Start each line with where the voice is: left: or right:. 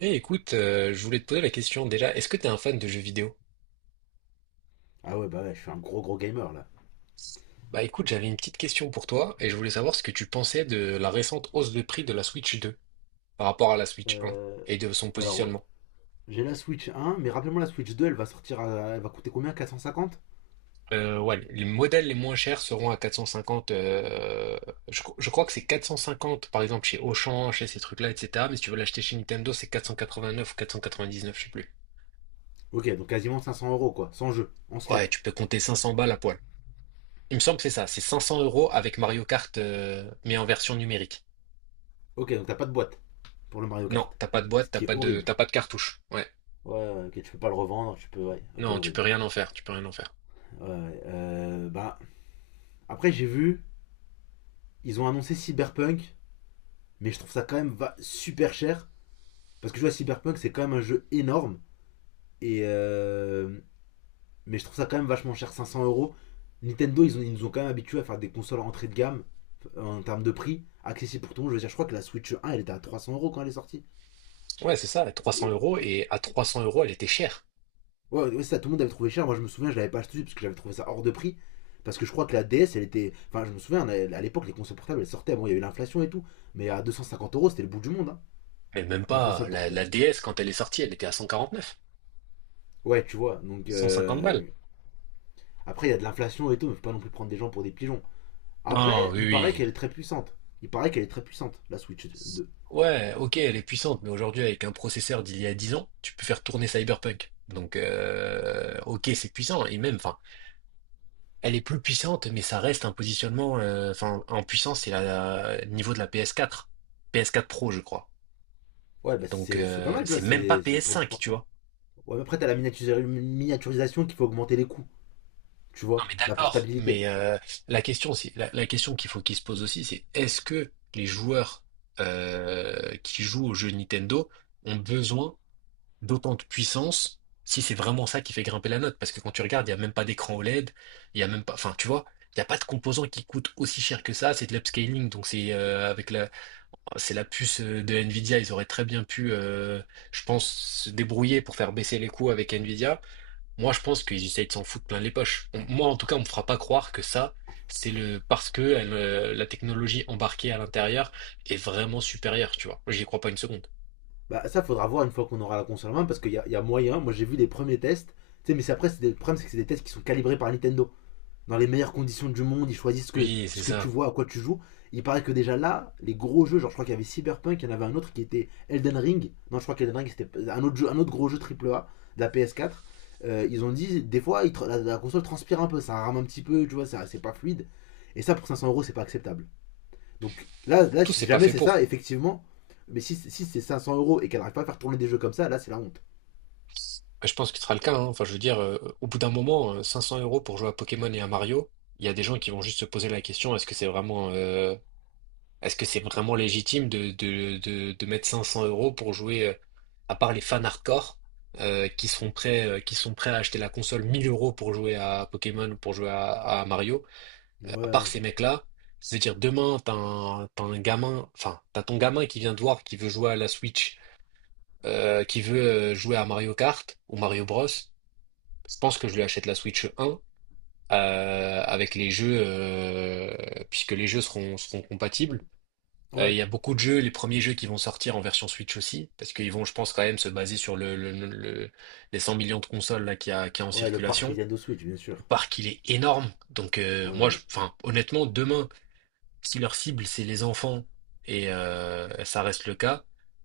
right: Eh écoute, je voulais te poser la question déjà, est-ce que t'es un fan de jeux vidéo?
left: Ah ouais, bah ouais, je suis un gros gros gamer là.
right: Bah écoute, j'avais une petite question pour toi et je voulais savoir ce que tu pensais de la récente hausse de prix de la Switch 2 par rapport à la Switch 1
left: Euh,
right: et de son
left: alors,
right: positionnement.
left: j'ai la Switch 1, mais rappelez-moi la Switch 2, elle va sortir, elle va coûter combien 450.
right: Ouais, les modèles les moins chers seront à 450, je crois que c'est 450 par exemple chez Auchan, chez ces trucs-là, etc. Mais si tu veux l'acheter chez Nintendo, c'est 489 ou 499, je sais plus.
left: Ok, donc quasiment 500 € quoi, sans jeu, en
right: Ouais,
left: slip.
right: tu peux compter 500 balles à poil. Il me semble que c'est ça, c'est 500 € avec Mario Kart, mais en version numérique.
left: Ok, donc t'as pas de boîte pour le Mario
right: Non,
left: Kart,
right: t'as pas de
left: ce
right: boîte,
left: qui est horrible.
right: t'as pas de cartouche. Ouais.
left: Ouais, ouais, ok, tu peux pas le revendre, tu peux, ouais, ok,
right: Non, tu peux
left: horrible.
right: rien en faire, tu peux rien en faire.
left: Ouais, ouais, bah, après j'ai vu, ils ont annoncé Cyberpunk, mais je trouve ça quand même va super cher, parce que je vois Cyberpunk, c'est quand même un jeu énorme, et euh, Mais je trouve ça quand même vachement cher, 500 euros. Nintendo, ils nous ont quand même habitués à faire des consoles entrée de gamme en termes de prix, accessible pour tout le monde. Je veux dire, je crois que la Switch 1, elle était à 300 euros quand elle est sortie.
right: Ouais, c'est ça, 300
left: Et-
right: euros,
left: et-
right: et à 300 euros, elle était chère.
left: Ouais, ouais, ça, tout le monde avait trouvé cher. Moi, je me souviens, je l'avais pas acheté parce que j'avais trouvé ça hors de prix. Parce que je crois que la DS, elle était. Enfin, je me souviens, à l'époque, les consoles portables, elles sortaient. Bon, il y avait l'inflation et tout. Mais à 250 euros, c'était le bout du monde, hein,
right: Mais même
left: une
right: pas,
left: console portable.
right: la DS, quand elle est sortie, elle était à 149,
left: Ouais, tu vois. Donc,
right: 150 balles.
left: après, il y a de l'inflation et tout, mais faut pas non plus prendre des gens pour des pigeons.
right: Non,
left: Après,
right: oui,
left: il paraît qu'elle
right: oui.
left: est très puissante. Il paraît qu'elle est très puissante, la Switch 2.
right: Ouais, ok, elle est puissante, mais aujourd'hui, avec un processeur d'il y a 10 ans, tu peux faire tourner Cyberpunk. Donc, ok, c'est puissant, et même, enfin, elle est plus puissante, mais ça reste un positionnement, enfin, en puissance, c'est le niveau de la PS4. PS4 Pro, je crois.
left: Ouais, bah
right: Donc,
left: c'est pas mal, tu
right: c'est
left: vois,
right: même pas
left: c'est pour du
right: PS5, tu
left: portable.
right: vois.
left: Ouais, mais après, t'as la miniaturisation qui fait augmenter les coûts, tu
right: Non
left: vois,
right: mais
left: la
right: d'accord,
left: portabilité.
right: mais la question c'est la question qu'il faut qu'il se pose aussi, c'est est-ce que les joueurs qui jouent aux jeux Nintendo ont besoin d'autant de puissance si c'est vraiment ça qui fait grimper la note? Parce que quand tu regardes, il n'y a même pas d'écran OLED, il n'y a même pas, enfin tu vois, il n'y a pas de composant qui coûte aussi cher que ça, c'est de l'upscaling, donc c'est avec la c'est la puce de Nvidia, ils auraient très bien pu, je pense, se débrouiller pour faire baisser les coûts avec Nvidia. Moi, je pense qu'ils essayent de s'en foutre plein les poches. Moi, en tout cas, on me fera pas croire que ça, c'est le parce que elle, la technologie embarquée à l'intérieur est vraiment supérieure, tu vois. J'y crois pas une seconde.
left: Bah, ça, faudra voir une fois qu'on aura la console en main, parce qu'il y a moyen. Moi, j'ai vu les premiers tests, tu sais, mais c'est après, le problème, c'est que c'est des tests qui sont calibrés par Nintendo. Dans les meilleures conditions du monde, ils choisissent que,
right: Oui, c'est
left: ce que tu
right: ça.
left: vois, à quoi tu joues. Il paraît que déjà là, les gros jeux, genre je crois qu'il y avait Cyberpunk, il y en avait un autre qui était Elden Ring. Non, je crois qu'Elden Ring c'était un autre, jeu, un autre gros jeu AAA de la PS4. Ils ont dit, des fois, ils la console transpire un peu, ça rame un petit peu, tu vois, c'est pas fluide. Et ça, pour 500 euros, c'est pas acceptable. Donc là, là,
right: Tout,
left: si
right: c'est pas
left: jamais
right: fait
left: c'est ça,
right: pour.
left: effectivement, mais si c'est 500 euros et qu'elle n'arrive pas à faire tourner des jeux comme ça, là, c'est la honte.
right: Je pense que ce sera le cas, hein. Enfin, je veux dire, au bout d'un moment, 500 € pour jouer à Pokémon et à Mario, il y a des gens qui vont juste se poser la question, Est-ce que c'est vraiment légitime de mettre 500 € pour jouer, à part les fans hardcore, qui sont prêts à acheter la console 1 000 € pour jouer à Pokémon ou pour jouer à Mario, à part
left: Ouais,
right: ces mecs-là, je veux dire, demain, t'as ton gamin qui vient te voir, qui veut jouer à la Switch, qui veut jouer à Mario Kart ou Mario Bros. Je pense que je lui achète la Switch 1, avec les jeux, puisque les jeux seront compatibles. Il
left: ouais,
right: y a beaucoup de jeux, les premiers jeux qui vont sortir en version Switch aussi, parce qu'ils vont, je pense, quand même se baser sur les 100 millions de consoles là qu'il y a en
left: ouais, le parc
right: circulation.
left: Nintendo Switch, bien
right: Le
left: sûr.
right: parc, il est énorme. Donc
left: Ouais,
right: moi,
left: ouais.
right: enfin, honnêtement, demain, si leur cible, c'est les enfants, et ça reste le cas,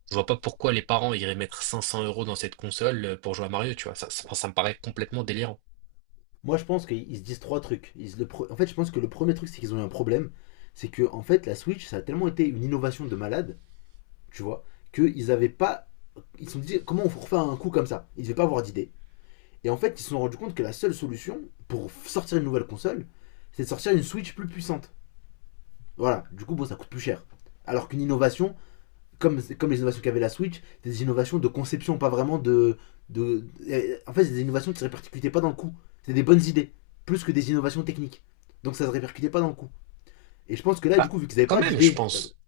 right: je vois pas pourquoi les parents iraient mettre 500 € dans cette console pour jouer à Mario, tu vois. Ça me paraît complètement délirant.
left: Moi, je pense qu'ils se disent trois trucs. Ils se le pre- En fait, je pense que le premier truc, c'est qu'ils ont eu un problème. C'est que, en fait, la Switch, ça a tellement été une innovation de malade, tu vois, qu'ils avaient pas. Ils se sont dit, comment on refait un coup comme ça? Ils devaient pas avoir d'idée. Et en fait, ils se sont rendus compte que la seule solution pour sortir une nouvelle console, c'est de sortir une Switch plus puissante. Voilà, du coup, bon, ça coûte plus cher. Alors qu'une innovation, comme les innovations qu'avait la Switch, des innovations de conception, pas vraiment de. En fait, c'est des innovations qui ne se répercutaient pas dans le coup. C'est des bonnes idées, plus que des innovations techniques. Donc ça ne se répercutait pas dans le coup. Et je pense que là, du
right: Bah
left: coup, vu qu'ils avaient
right: quand
left: pas
right: même, je
left: d'idée.
right: pense.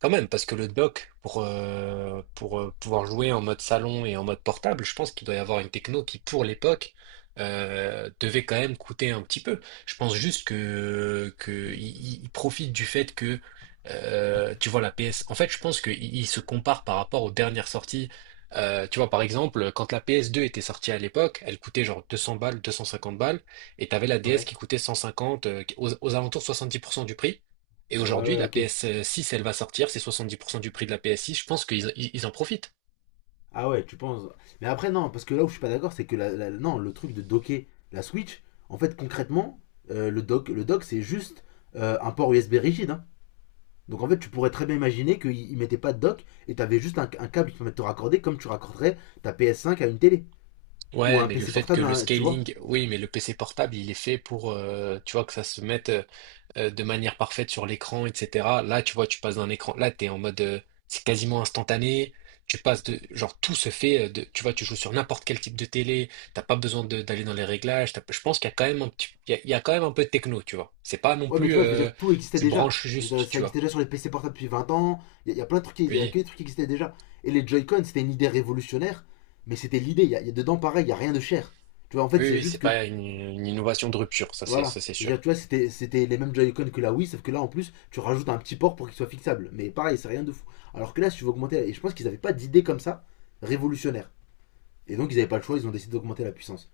right: Quand même, parce que le dock, pour pouvoir jouer en mode salon et en mode portable, je pense qu'il doit y avoir une techno qui, pour l'époque, devait quand même coûter un petit peu. Je pense juste que il profite du fait que, tu vois, la PS. En fait, je pense qu'il il se compare par rapport aux dernières sorties. Tu vois, par exemple, quand la PS2 était sortie à l'époque, elle coûtait genre 200 balles, 250 balles, et t'avais la DS
left: Ouais.
right: qui coûtait 150, aux alentours de 70% du prix. Et
left: Ouais,
right: aujourd'hui,
left: ouais,
right: la
left: ok.
right: PS6, elle va sortir, c'est 70% du prix de la PS6, je pense qu'ils ils ils en profitent.
left: Ah ouais, tu penses. Mais après, non, parce que là où je suis pas d'accord, c'est que non, le truc de docker la Switch, en fait, concrètement, le dock c'est juste un port USB rigide, hein. Donc en fait, tu pourrais très bien imaginer qu'ils ne mettaient pas de dock et tu avais juste un câble qui permet de te raccorder comme tu raccorderais ta PS5 à une télé ou à
right: Ouais,
left: un
right: mais le
left: PC
right: fait que
left: portable,
right: le
left: à tu vois.
right: scaling, oui, mais le PC portable, il est fait pour, tu vois, que ça se mette de manière parfaite sur l'écran, etc. Là, tu vois, tu passes d'un écran, là, t'es en mode, c'est quasiment instantané. Tu passes de, genre, tout se fait, de, tu vois, tu joues sur n'importe quel type de télé. T'as pas besoin d'aller dans les réglages. Je pense qu'il y a quand même un petit, il y a quand même un peu de techno, tu vois. C'est pas non
left: Ouais, mais tu
right: plus,
left: vois, je veux dire, tout existait
right: tu
left: déjà.
right: branches
left: Je veux
right: juste,
left: dire, ça
right: tu vois.
left: existait déjà sur les PC portables depuis 20 ans. Y a plein de trucs, il y a
right: Oui.
left: que des trucs qui existaient déjà. Et les Joy-Con, c'était une idée révolutionnaire, mais c'était l'idée. Y a dedans pareil, il y a rien de cher. Tu vois, en fait,
right: Oui,
left: c'est
right: oui,
left: juste
right: c'est
left: que.
right: pas une innovation de rupture,
left: Voilà.
right: ça c'est
left: Je veux dire,
right: sûr.
left: tu vois, c'était les mêmes Joy-Con que la Wii, sauf que là, en plus, tu rajoutes un petit port pour qu'il soit fixable. Mais pareil, c'est rien de fou. Alors que là, si tu veux augmenter. Et je pense qu'ils n'avaient pas d'idée comme ça révolutionnaire. Et donc, ils n'avaient pas le choix, ils ont décidé d'augmenter la puissance.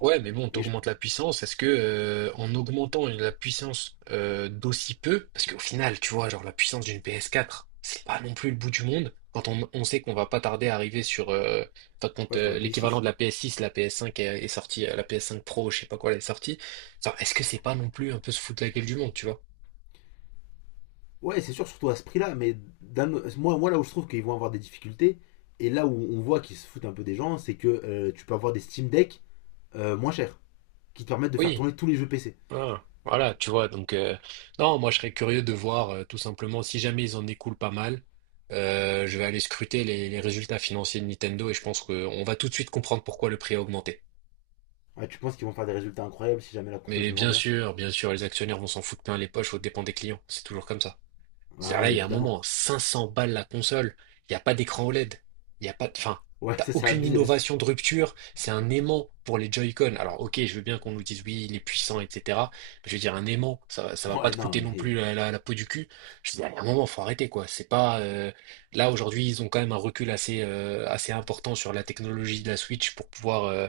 right: Ouais, mais bon,
left: Et je,
right: t'augmentes la puissance. Est-ce que en augmentant la puissance d'aussi peu, parce qu'au final, tu vois, genre la puissance d'une PS4, c'est pas non plus le bout du monde. Quand on sait qu'on va pas tarder à arriver sur, enfin, quand
left: ouais, je te la paye
right: l'équivalent
left: 6.
right: de la PS6, la PS5 est sortie, la PS5 Pro, je sais pas quoi, elle est sortie. Genre, est-ce que c'est pas non plus un peu se foutre la gueule du monde, tu vois?
left: Ouais, c'est sûr, surtout à ce prix-là, mais moi, là où je trouve qu'ils vont avoir des difficultés, et là où on voit qu'ils se foutent un peu des gens, c'est que tu peux avoir des Steam Deck moins chers, qui te permettent de faire
right: Oui.
left: tourner tous les jeux PC.
right: Ah, voilà, tu vois, donc non, moi je serais curieux de voir tout simplement si jamais ils en écoulent pas mal, je vais aller scruter les résultats financiers de Nintendo et je pense qu'on va tout de suite comprendre pourquoi le prix a augmenté.
left: Ouais, tu penses qu'ils vont faire des résultats incroyables si jamais la console
right: Mais
left: se vend bien?
right: bien sûr, les actionnaires vont s'en foutre plein les poches aux dépens des clients, c'est toujours comme ça.
left: Ah
right: C'est-à-dire là,
left: ouais,
right: il y a un
left: évidemment.
right: moment, 500 balles la console, il n'y a pas d'écran OLED, il n'y a pas de. Enfin,
left: Ouais,
right: t'as
left: ça c'est
right: aucune
left: abusé, mais.
right: innovation de rupture, c'est un aimant pour les Joy-Con. Alors ok, je veux bien qu'on nous dise oui, il est puissant, etc. Mais je veux dire, un aimant, ça, ça va pas
left: Ouais,
right: te
left: non,
right: coûter non
left: mais.
right: plus la peau du cul. Je veux dire, il y a un moment, faut arrêter, quoi. C'est pas. Là, aujourd'hui, ils ont quand même un recul assez important sur la technologie de la Switch pour pouvoir... euh,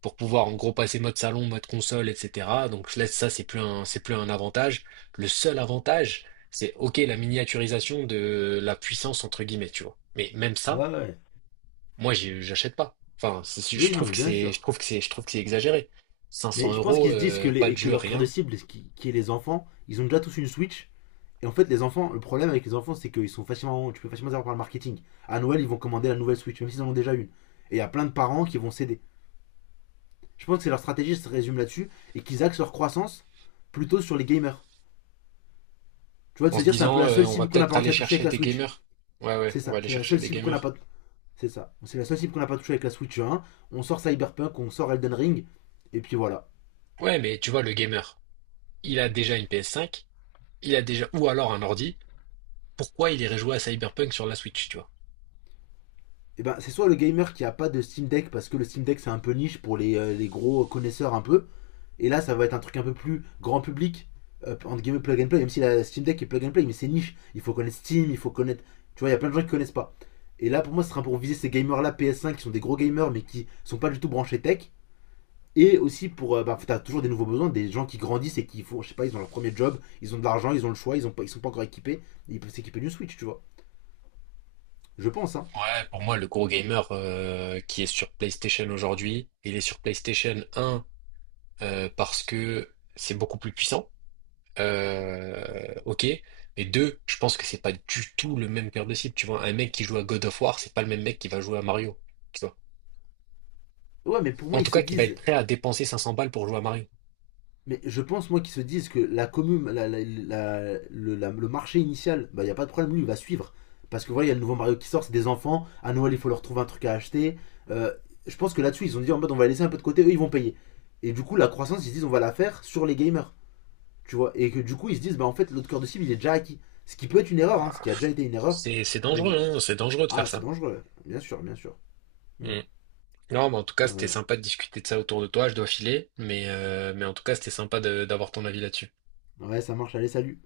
right: pour pouvoir en gros passer mode salon, mode console, etc. Donc là, ça, c'est plus un avantage. Le seul avantage, c'est OK la miniaturisation de la puissance entre guillemets, tu vois. Mais même ça,
left: Ouais, ouais.
right: moi j'achète pas. Enfin, je
left: Oui, non,
right: trouve
left: mais bien sûr.
right: je trouve que c'est exagéré. Cinq cents
left: Mais je pense
right: euros,
left: qu'ils se disent que, les,
right: pas de
left: et que
right: jeu,
left: leur cœur de
right: rien.
left: cible, qui est les enfants, ils ont déjà tous une Switch. Et en fait, les enfants, le problème avec les enfants, c'est qu'ils sont facilement, tu peux facilement les avoir par le marketing. À Noël, ils vont commander la nouvelle Switch, même s'ils en ont déjà une. Et il y a plein de parents qui vont céder. Je pense que c'est leur stratégie se résume là-dessus et qu'ils axent leur croissance plutôt sur les gamers. Tu vois, de
right: En
left: se
right: se
left: dire, c'est un peu
right: disant,
left: la seule
right: on va
left: cible qu'on n'a pas
right: peut-être
left: réussi
right: aller
left: à toucher
right: chercher
left: avec la
right: des
left: Switch.
right: gamers. Ouais, ouais,
left: C'est
right: on va
left: ça,
right: aller
left: c'est la
right: chercher
left: seule
right: des
left: cible qu'on n'a
right: gamers.
left: pas. C'est ça, c'est la seule cible qu'on n'a pas touché avec la Switch 1. On sort Cyberpunk, on sort Elden Ring, et puis voilà.
right: Ouais, mais tu vois, le gamer, il a déjà une PS5 ou alors un ordi. Pourquoi il irait jouer à Cyberpunk sur la Switch, tu vois?
left: Et ben, c'est soit le gamer qui a pas de Steam Deck parce que le Steam Deck c'est un peu niche pour les gros connaisseurs un peu. Et là, ça va être un truc un peu plus grand public, entre guillemets plug and play, même si la Steam Deck est plug and play, mais c'est niche. Il faut connaître Steam, il faut connaître. Tu vois, il y a plein de gens qui connaissent pas. Et là, pour moi, ce sera pour viser ces gamers-là PS5 qui sont des gros gamers mais qui sont pas du tout branchés tech. Et aussi pour. Bah, t'as toujours des nouveaux besoins, des gens qui grandissent et qui font. Je sais pas, ils ont leur premier job, ils ont de l'argent, ils ont le choix, ils sont pas encore équipés. Ils peuvent s'équiper d'une Switch, tu vois. Je pense, hein.
right: Ouais, pour moi, le gros gamer qui est sur PlayStation aujourd'hui, il est sur PlayStation un parce que c'est beaucoup plus puissant. Ok. Et deux, je pense que c'est pas du tout le même cœur de cible. Tu vois, un mec qui joue à God of War, c'est pas le même mec qui va jouer à Mario. Tu vois.
left: Ouais, mais pour moi,
right: En
left: ils
right: tout
left: se
right: cas, qui va être
left: disent.
right: prêt à dépenser 500 balles pour jouer à Mario.
left: Mais je pense, moi, qu'ils se disent que la commune, la- la- la- le marché initial, bah, il n'y a pas de problème, lui, il va suivre. Parce que voilà, il y a le nouveau Mario qui sort, c'est des enfants. À Noël, il faut leur trouver un truc à acheter. Euh, je pense que là-dessus, ils ont dit en mode, on va laisser un peu de côté, eux, ils vont payer. Et du coup, la croissance, ils se disent, on va la faire sur les gamers. Tu vois. Et que du coup, ils se disent, bah en fait, l'autre cœur de cible, il est déjà acquis. Ce qui peut être une erreur, hein, ce
right: Bah,
left: qui a déjà été une erreur.
right: c'est dangereux,
left: On.
right: hein. C'est dangereux de faire
left: Ah, c'est
right: ça.
left: dangereux, bien sûr, bien sûr. Hmm.
right: Mm. Non, mais en tout cas, c'était
left: Ouais.
right: sympa de discuter de ça autour de toi. Je dois filer, mais en tout cas, c'était sympa d'avoir ton avis là-dessus.
left: Ouais, ça marche, allez, salut.